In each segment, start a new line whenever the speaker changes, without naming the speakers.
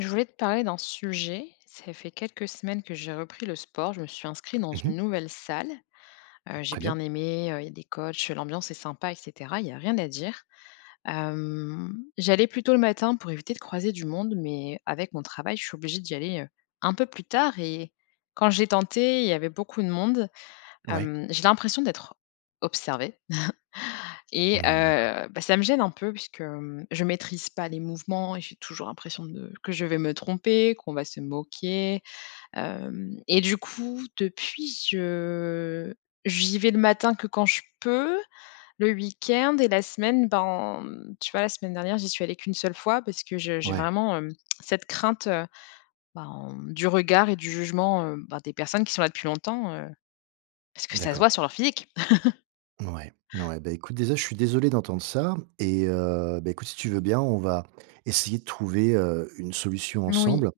Je voulais te parler d'un sujet. Ça fait quelques semaines que j'ai repris le sport, je me suis inscrite dans
Mmh
une
mh.
nouvelle salle. Heu, j'ai
Très bien.
bien aimé, heu, il y a des coachs, l'ambiance est sympa et cetera, il y a rien à dire. Hem, j'allais plutôt le matin pour éviter de croiser du monde, mais avec mon travail, je suis obligée d'y aller, heu, un peu plus tard et, quand j'ai tenté, il y avait beaucoup de monde.
Ouais.
Hem, j'ai l'impression d'être observée. Et
Mmh, d'accord.
heu, bah ça me gêne un peu puisque, mmh, je maîtrise pas les mouvements et j'ai toujours l'impression de que je vais me tromper, qu'on va se moquer, hem. Et du coup, depuis je j'y vais le matin que quand je peux, le week-end et la semaine, ben, mmh. Tu vois, la semaine dernière, j'y suis allée qu' 1 seule fois parce que je j'ai
Ouais.
vraiment, hem, cette crainte, heu, ben, du regard et du jugement, heu, ben des personnes qui sont là depuis longtemps, heu, parce que ça se
D'accord.
voit sur leur physique.
Ouais, ouais. Bah, écoute, déjà je suis désolé d'entendre ça et, heu, bah, écoute si tu veux bien on va essayer de trouver, heu, une solution
Oui.
ensemble.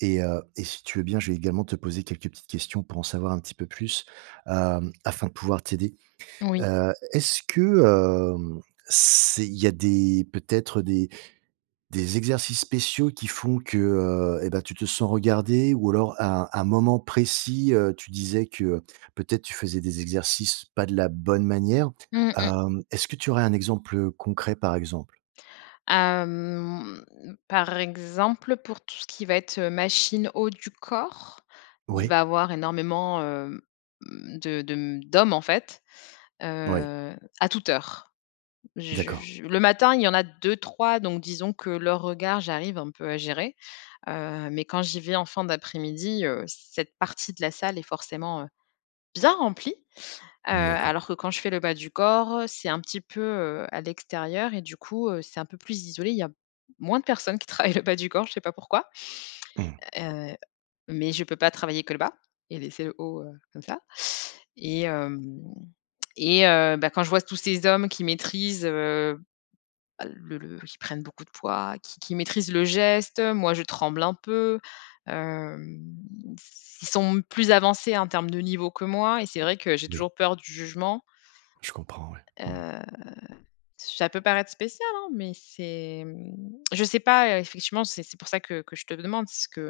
Et heu, et si tu veux bien, je vais également te poser quelques petites questions pour en savoir un petit peu plus, hem, afin de pouvoir t'aider.
Oui.
Heu, est-ce que, hem, c'est il y a des peut-être des, des exercices spéciaux qui font que, heu, et, bah, tu te sens regardée? Ou alors à un un moment précis, heu, tu disais que peut-être, tu faisais des exercices, pas de la bonne manière,
Mmh mh.
hem, est-ce que tu aurais un exemple concret par exemple?
Hem, par exemple pour tout ce qui va être, heu, machine haut du corps, il
Oui.
va avoir énormément, hem, mmh, de de d'hommes, en fait,
Oui.
heu, à toute heure. J
D'accord.
je le matin, il y en a 2-3, donc disons que leurs regards, j'arrive un peu à gérer, heu, mais quand j'y vais en fin d'après-midi, heu, cette partie de la salle est forcément, heu, bien remplie. Heu,
D'accord.
alors que quand je fais le bas du corps, c'est un petit peu, heu, à l'extérieur et du coup, heu, c'est un peu plus isolé. Il y a moins de personnes qui travaillent le bas du corps, je sais pas pourquoi.
Mmh.
Heu, mais je peux pas travailler que le bas et laisser le haut, heu, comme ça. Et hem, et heu, bah, quand je vois tous ces hommes qui maîtrisent, heu bah, le le qui prennent beaucoup de poids, qui qui maîtrisent le geste, moi je tremble un peu. Hem, s ils sont plus avancés en termes de niveau que moi et c'est vrai que j'ai
Oui.
toujours peur du jugement
Je comprends, ouais. Mmh.
heu. Ça peut paraître spécial, hein, mais c'est, mmh je sais pas, effectivement, c'est c'est pour ça que que je te demande ce que,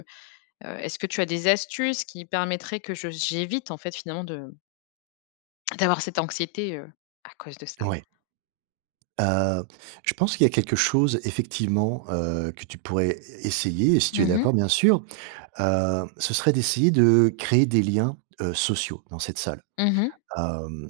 heu, est-ce que tu as des astuces qui permettraient que je j'évite en fait finalement de d'avoir cette anxiété, heu, à cause de ça?
Ouais. Heu. Je pense qu'il y a quelque chose effectivement, heu, que tu pourrais é essayer. Et si tu
Mmh
es
mh.
d'accord, bien sûr. Heu, ce serait d'essayer de créer des liens, heu, sociaux dans cette salle,
Mmh mh.
hem.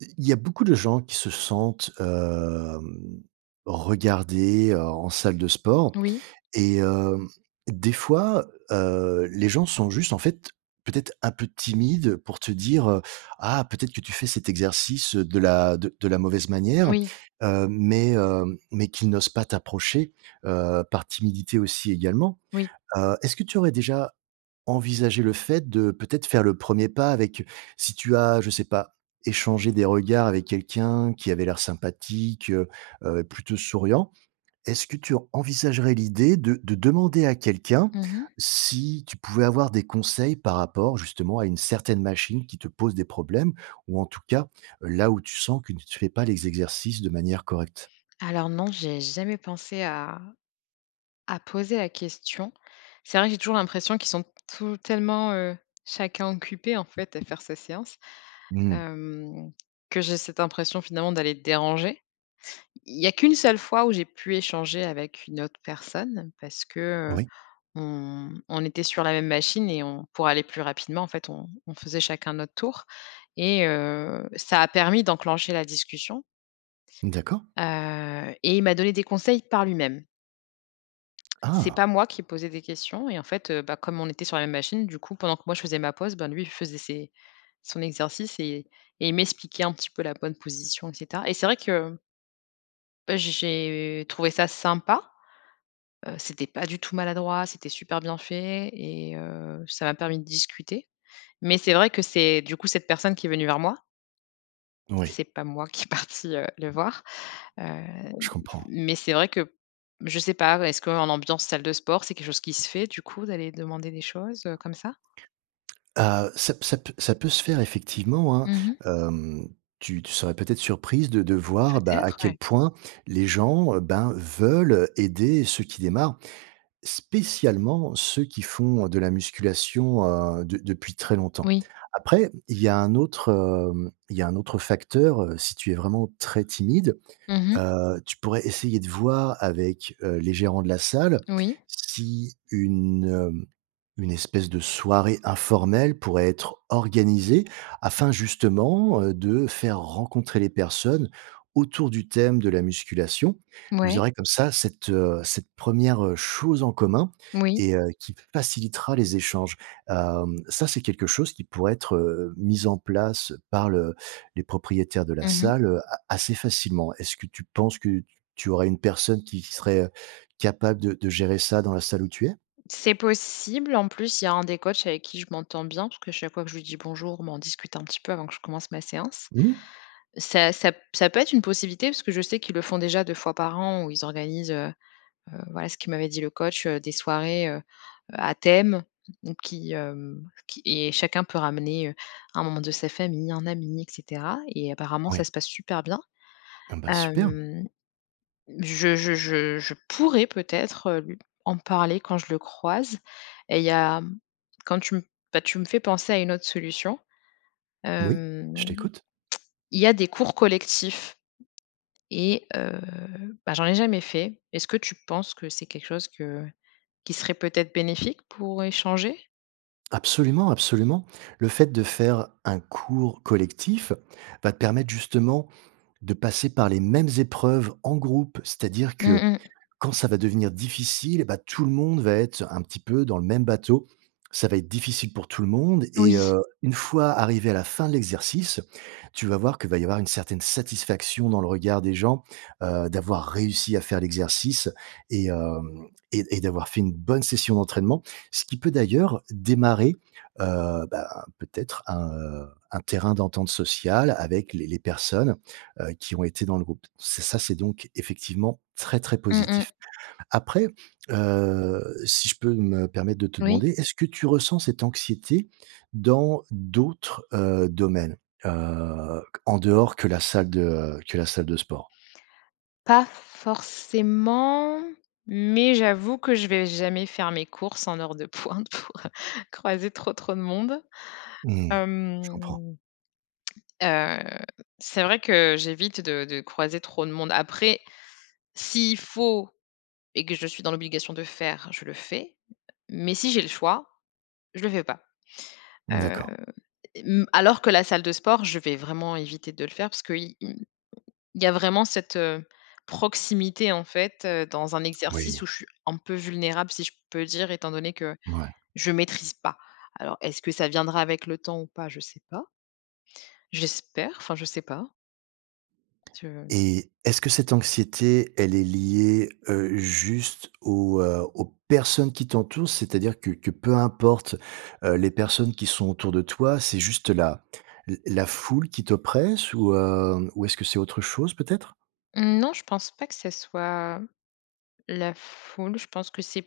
I il y a beaucoup de gens qui se sentent, hem, regardés, heu, en salle de sport.
Oui.
Et hem, des fois, heu, les gens sont juste en fait peut-être un peu timides pour te dire, heu: «Ah, peut-être que tu fais cet exercice de la de de la mauvaise manière.»
Oui.
heu, mais heu, mais qu'ils n'osent pas t'approcher, heu, par timidité aussi également.
Oui.
Heu, est-ce que tu aurais déjà envisagé le fait de peut-être faire le premier pas avec si tu as, je sais pas, échangé des regards avec quelqu'un qui avait l'air sympathique, heu, heu, et plutôt souriant? Est-ce que tu envisagerais l'idée de de demander à quelqu'un
Mmh mh.
si tu pouvais avoir des conseils par rapport justement à une certaine machine qui te pose des problèmes, ou en tout cas là où tu sens que tu fais ne pas les exercices de manière correcte?
Alors non, j'ai jamais pensé à à poser la question. C'est vrai que j'ai toujours l'impression qu'ils sont tout tellement, heu chacun occupés, en fait, à faire sa séance.
Mmh.
Hem, que j'ai cette impression finalement d'aller déranger. Il y a qu' 1 seule fois où j'ai pu échanger avec une autre personne parce que, heu,
Oui.
on on était sur la même machine et on pour aller plus rapidement, en fait on on faisait chacun notre tour et, heu, ça a permis d'enclencher la discussion
D'accord.
heu, et il m'a donné des conseils par lui-même. C'est
Ah.
pas moi qui posais des questions et en fait, heu, bah, comme on était sur la même machine, du coup pendant que moi je faisais ma pause, ben, lui il faisait ses son exercice et et il m'expliquait un petit peu la bonne position et cetera. Et c'est vrai que heu, j'ai j'ai trouvé ça sympa. Heu, c'était pas du tout maladroit, c'était super bien fait et heu, ça m'a permis de discuter. Mais c'est vrai que c'est, du coup, cette personne qui est venue vers moi.
Oui.
C'est pas moi qui est partie, heu, le voir, heu,
Je comprends.
mais c'est vrai que je sais pas, est-ce qu'en ambiance salle de sport c'est quelque chose qui se fait, du coup d'aller demander des choses, heu, comme ça?
Heu, ça p ça p ça peut se faire effectivement, hein.
Mmh mh.
Hem, tu tu serais peut-être surprise de de
Peut
voir, bah, à
être.
quel
Ouais.
point les gens, heu, ben, veulent aider ceux qui démarrent. Spécialement ceux qui font de la musculation, heu, de depuis très longtemps.
Oui.
Après, il y a un autre, hem, il y a un autre facteur, heu, si tu es vraiment très timide,
Mmh mh.
heu, tu pourrais essayer de voir avec, heu, les gérants de la salle
Oui.
si une, heu, une espèce de soirée informelle pourrait être organisée afin justement, heu, de faire rencontrer les personnes autour du thème de la musculation. Vous
Mouais.
aurez comme ça cette, heu, cette 1re chose en commun
Moui.
et heu, qui facilitera les échanges. Hem, ça c'est quelque chose qui pourrait être, heu, mis en place par le les propriétaires de la
Mmh mh.
salle a assez facilement. Est-ce que tu penses que t tu aurais une personne qui qui serait, heu, capable de de gérer ça dans la salle où tu es?
C'est possible, en plus il y a un des coachs avec qui je m'entends bien parce que chaque fois que je lui dis bonjour, bah, on discute un petit peu avant que je commence ma séance.
Mmh mh.
Ça ça p ça peut être une possibilité, parce que je sais qu'ils le font déjà 2 fois par an où ils organisent, heu heu, voilà ce qu'il m'avait dit le coach, heu, des soirées, heu, à thème, donc qui, hem, qui et chacun peut ramener, heu, un membre de sa famille, un ami et cetera et apparemment ça
Oui.
se passe super bien.
Ah ben, super!
Hem. Je je je je pourrais peut-être lu en parler quand je le croise. Et il y a quand tu me bah, tu me fais penser à une autre solution.
Oui,
Hem.
je t'écoute.
Il y a des cours collectifs et heu, bah, j'en ai jamais fait. Est-ce que tu penses que c'est quelque chose que qui serait, peut-être, bénéfique pour échanger?
Absolument, absolument. Le fait de faire un cours collectif va te permettre justement de passer par les mêmes épreuves en groupe, c'est à dire
Mmh
que,
mh.
quand ça va devenir difficile et bah, tout le monde va être un petit peu dans le même bateau. Ça va être difficile pour tout le monde et
Oui.
heu, une fois arrivé à la fin de l'exercice, tu vas voir qu'il va y avoir une certaine satisfaction dans le regard des gens, heu, d'avoir réussi à faire l'exercice et hem et et d'avoir fait une bonne session d'entraînement. Ce qui peut d'ailleurs démarrer, heu, ben, peut-être un, heu, un terrain d'entente sociale avec les les personnes, heu, qui ont été dans le groupe. C'est ça c'est donc effectivement très, très
Mmh mh.
positif. Après, heu, si je peux me permettre de te
Oui.
demander, est-ce que tu ressens cette anxiété dans d'autres, heu, domaines, heu, q en dehors que la salle de, heu, que la salle de sport?
Pas forcément mais j'avoue que je vais jamais faire mes courses en heure de pointe pour, heu, croiser trop, trop de monde.
Mmh. Je comprends.
Hem heu, c'est vrai que j'évite de de croiser trop de monde. Après, s'il faut et que je suis dans l'obligation de faire, je le fais, mais si j'ai le choix, je le fais pas. Hem,
D'accord.
et m alors que la salle de sport, je vais vraiment éviter de le faire parce qu'il il il y a vraiment cette, heu, proximité en fait, heu, dans un exercice
Moui.
où je suis un peu vulnérable, si je peux dire, étant donné que
Mouais.
je maîtrise pas. Alors est-ce que ça viendra avec le temps ou pas? Je sais pas. J'espère, enfin je sais pas. Tu veux?
Et, est-ce que cette anxiété, elle est liée, heu, juste aux, heu, aux personnes qui t'entourent, c'est-à-dire que que peu importe, heu, les personnes qui sont autour de toi, c'est juste la la la foule qui t'oppresse ou, heu, ou est-ce que c'est autre chose peut-être?
Mmh non, je pense pas que ça soit, la foule. Je pense que c'est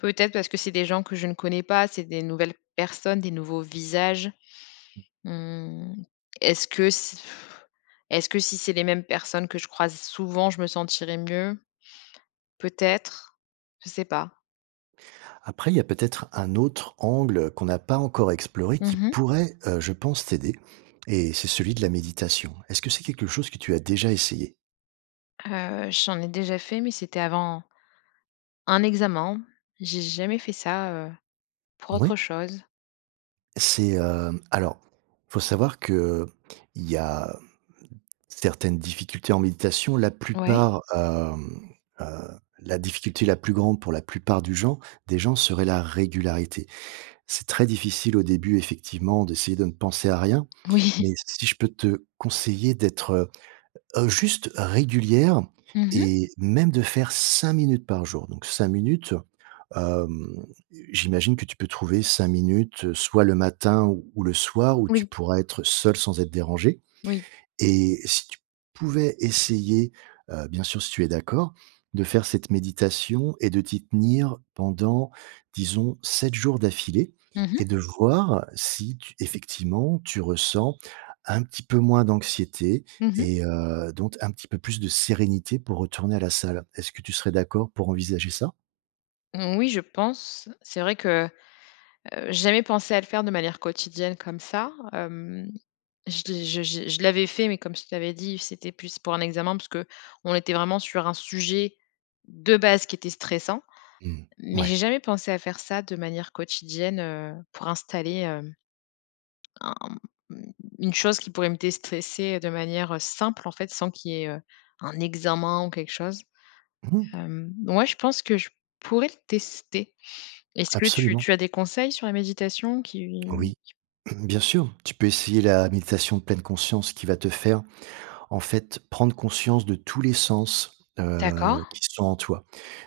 peut-être parce que c'est des gens que je ne connais pas, c'est des nouvelles personnes, des nouveaux visages. Mmh, est-ce que si est-ce que si c'est les mêmes personnes que je croise souvent, je me sentirais mieux? Peut-être, je sais pas.
Après, il y a peut-être un autre angle qu'on n'a pas encore exploré, qui
Mmh mh.
pourrait, heu, je pense, t'aider et c'est celui de la méditation, est-ce que c'est quelque chose que tu as déjà essayé?
Heu, j'en ai déjà fait, mais c'était avant un examen. J'ai jamais fait ça, heu, pour autre
Oui.
chose.
C'est, heu, alors, faut savoir qu'il y a certaines difficultés en méditation la
Oui.
plupart, hem heu, la difficulté la plus grande pour la plupart du gens des gens serait la régularité. C'est très difficile au début, effectivement, d'essayer de ne penser à rien,
Oui.
mais si je peux te conseiller d'être, heu, heu, juste régulière
Mmh mh.
et même de faire 5 minutes par jour, donc 5 minutes, hem, j'imagine que tu peux trouver 5 minutes soit le matin ou ou le soir où tu
Oui.
pourrais être seule sans être dérangée
Oui.
et si tu pouvais essayer, heu, bien sûr si tu es d'accord, de faire cette méditation et de t'y tenir pendant, disons 7 jours d'affilée
Mmh
et
mh.
de voir si tu effectivement tu ressens un petit peu moins d'anxiété
Mmh mh.
et heu, donc un petit peu plus de sérénité pour retourner à la salle. Est-ce que tu serais d'accord pour envisager ça?
Mmh, oui, je pense. C'est vrai que, heu, j'ai jamais pensé à le faire de manière quotidienne, comme ça. Hem, je l' j j je l'avais fait, mais comme je t'avais dit, c'était plus pour un examen parce qu'on était vraiment sur un sujet, de base qui était stressant.
Mmh,
Mais
ouais.
j'ai jamais pensé à faire ça de manière quotidienne, heu, pour installer, hem un une chose qui pourrait me déstresser de manière, heu, simple en fait, sans qu'il y ait, heu, un examen ou quelque chose.
Mmh mh.
Hem, ouais, je pense que je pourrais le tester. Est-ce que tu
Absolument.
tu as des conseils sur la méditation qui
Oui,
qui
bien sûr, tu peux essayer la méditation pleine conscience, qui va te faire, en fait, prendre conscience de tous les sens, heu,
D'accord.
qui sont en toi.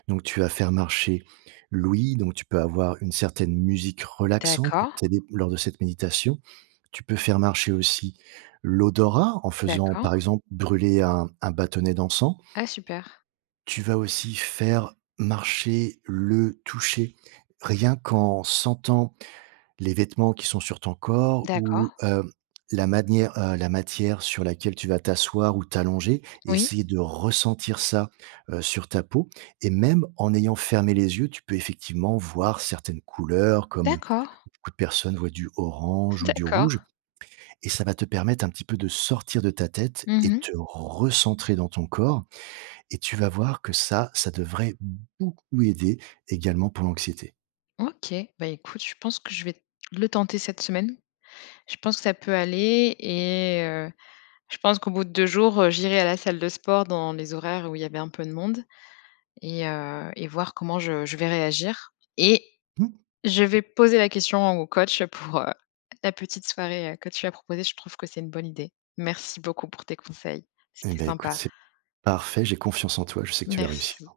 Donc tu vas faire marcher, l'ouïe, donc tu peux avoir une certaine musique relaxante pour
D'accord.
t'aider lors cette méditation. Tu peux faire marcher aussi, l'odorat, en faisant par
D'accord.
exemple, brûler un un bâtonnet d'encens.
Ah, super!
Tu vas aussi faire marcher le toucher, rien qu'en sentant les vêtements qui sont sur ton corps ou,
D'accord.
heu, la manière, heu, la matière sur laquelle tu vas t'asseoir ou t'allonger et
Oui.
essayer de ressentir ça, heu, sur ta peau et même en ayant fermé les yeux tu peux effectivement voir certaines couleurs comme
D'accord.
beaucoup de personnes voient du orange ou du rouge
D'accord.
et ça va te permettre un petit peu de sortir de ta tête et
Mmh mh.
te recentrer dans ton corps et tu vas voir que ça, ça devrait beaucoup aider également pour l'anxiété.
OK, bah écoute, je pense que je vais, le tenter cette semaine. Je pense que ça peut aller et heu, je pense qu'au bout de 2 jours, heu, j'irai à la salle de sport dans les horaires où il y avait un peu de monde et heu et voir comment je je vais réagir. Et,
Mmh.
je vais poser la question au au coach pour, heu, la petite soirée, heu, que tu as proposé. Je trouve que c'est une bonne idée. Merci beaucoup pour tes conseils,
Et
c'était
ben écoute
sympa.
c'est parfait. J'ai confiance en toi, je sais que tu vas réussir.
Merci.